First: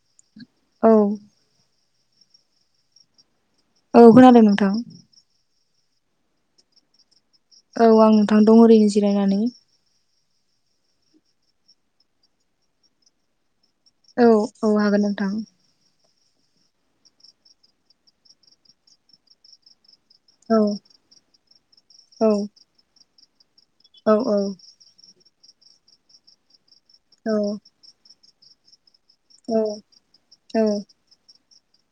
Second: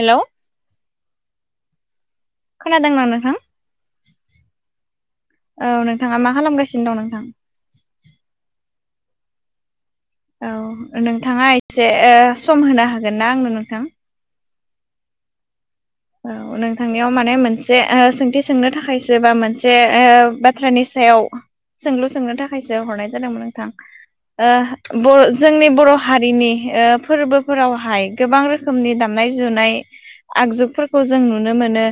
हेल' औ खोनादोंना नोंथां औव खोनादों नोंथां औव नोंथाङा मा खालामगासिनो दं नोंथां औव आं नोंथां दं ओरैनो जिरायनानै। औव नोंथाङा एसे सम होनो हागोन ना आंनो नोंथां औव औव हागोन नोंथां। औव नोंथांनियाव माने मोनसे ओ सोंथि सोंनो थाखायसो बा मोनसे ओ औ बाथ्रानि सायाव सोंलु औ सोंनो थाखायसो हरनाय जादोंमोन। नोंथां औ बर जोंनि बर' हारिनि औ फोरबोफोरावहाय गोबां रोखोमनि दामनाय औ जुनाय औ आगजुफोरखौ जों नुनो मोनो।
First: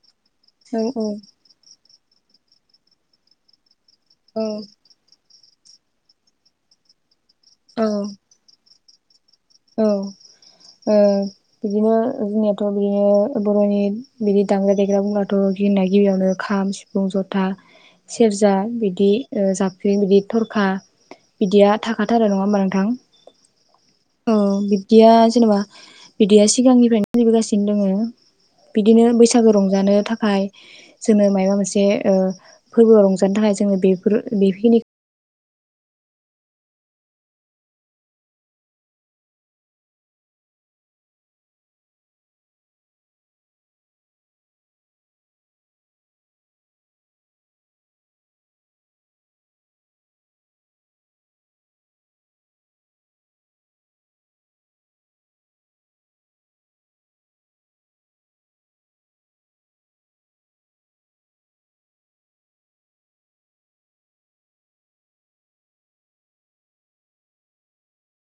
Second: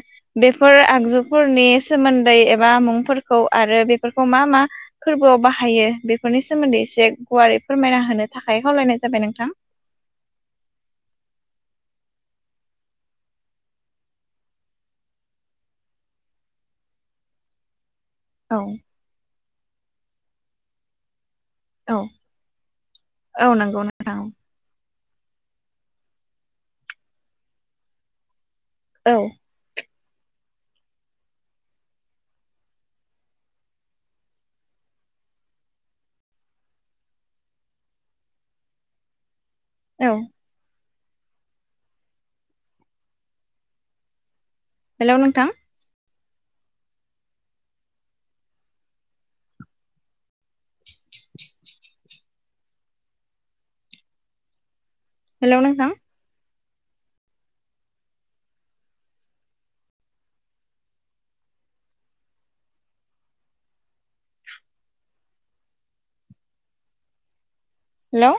बेफोर औ आगजुफोरनि सोमोन्दै एबा मुंफोरखौ आरो बे फोरखौ औ मा मा फोरबोआव बाहायो बेफोरनि सोमोन्दै एसे गुवारै फोरमायना होनो थाखाय खावलायनाय जाबाय नोंथां। औव ओ बिदिनो जोंनियाथ' बियो बर'नि बिदि दामग्रा देग्रा बुंबाथ' बि होनना गिबियावनो खाम सिफुं जथा सेरजा औ बिदि ओ जाबख्रिं बिदि थरखा बिदिया औ थाखाथारो नङा होमबा औ नंगौ नोंथां नोंथां औ। औव। बिदिया जेनेबा बिदिया सिगांनिफ्रायनो सोलिबोगासिनो दङो। बिदिनो बैसागो रंजानो थाखाय फाय जोङो माबा मोनसे ओ फोरबोआव रंजानो थाखाय जोङो बेफोर बेखिनि औव हेल' नोंथां हेल' नोंथां हेल'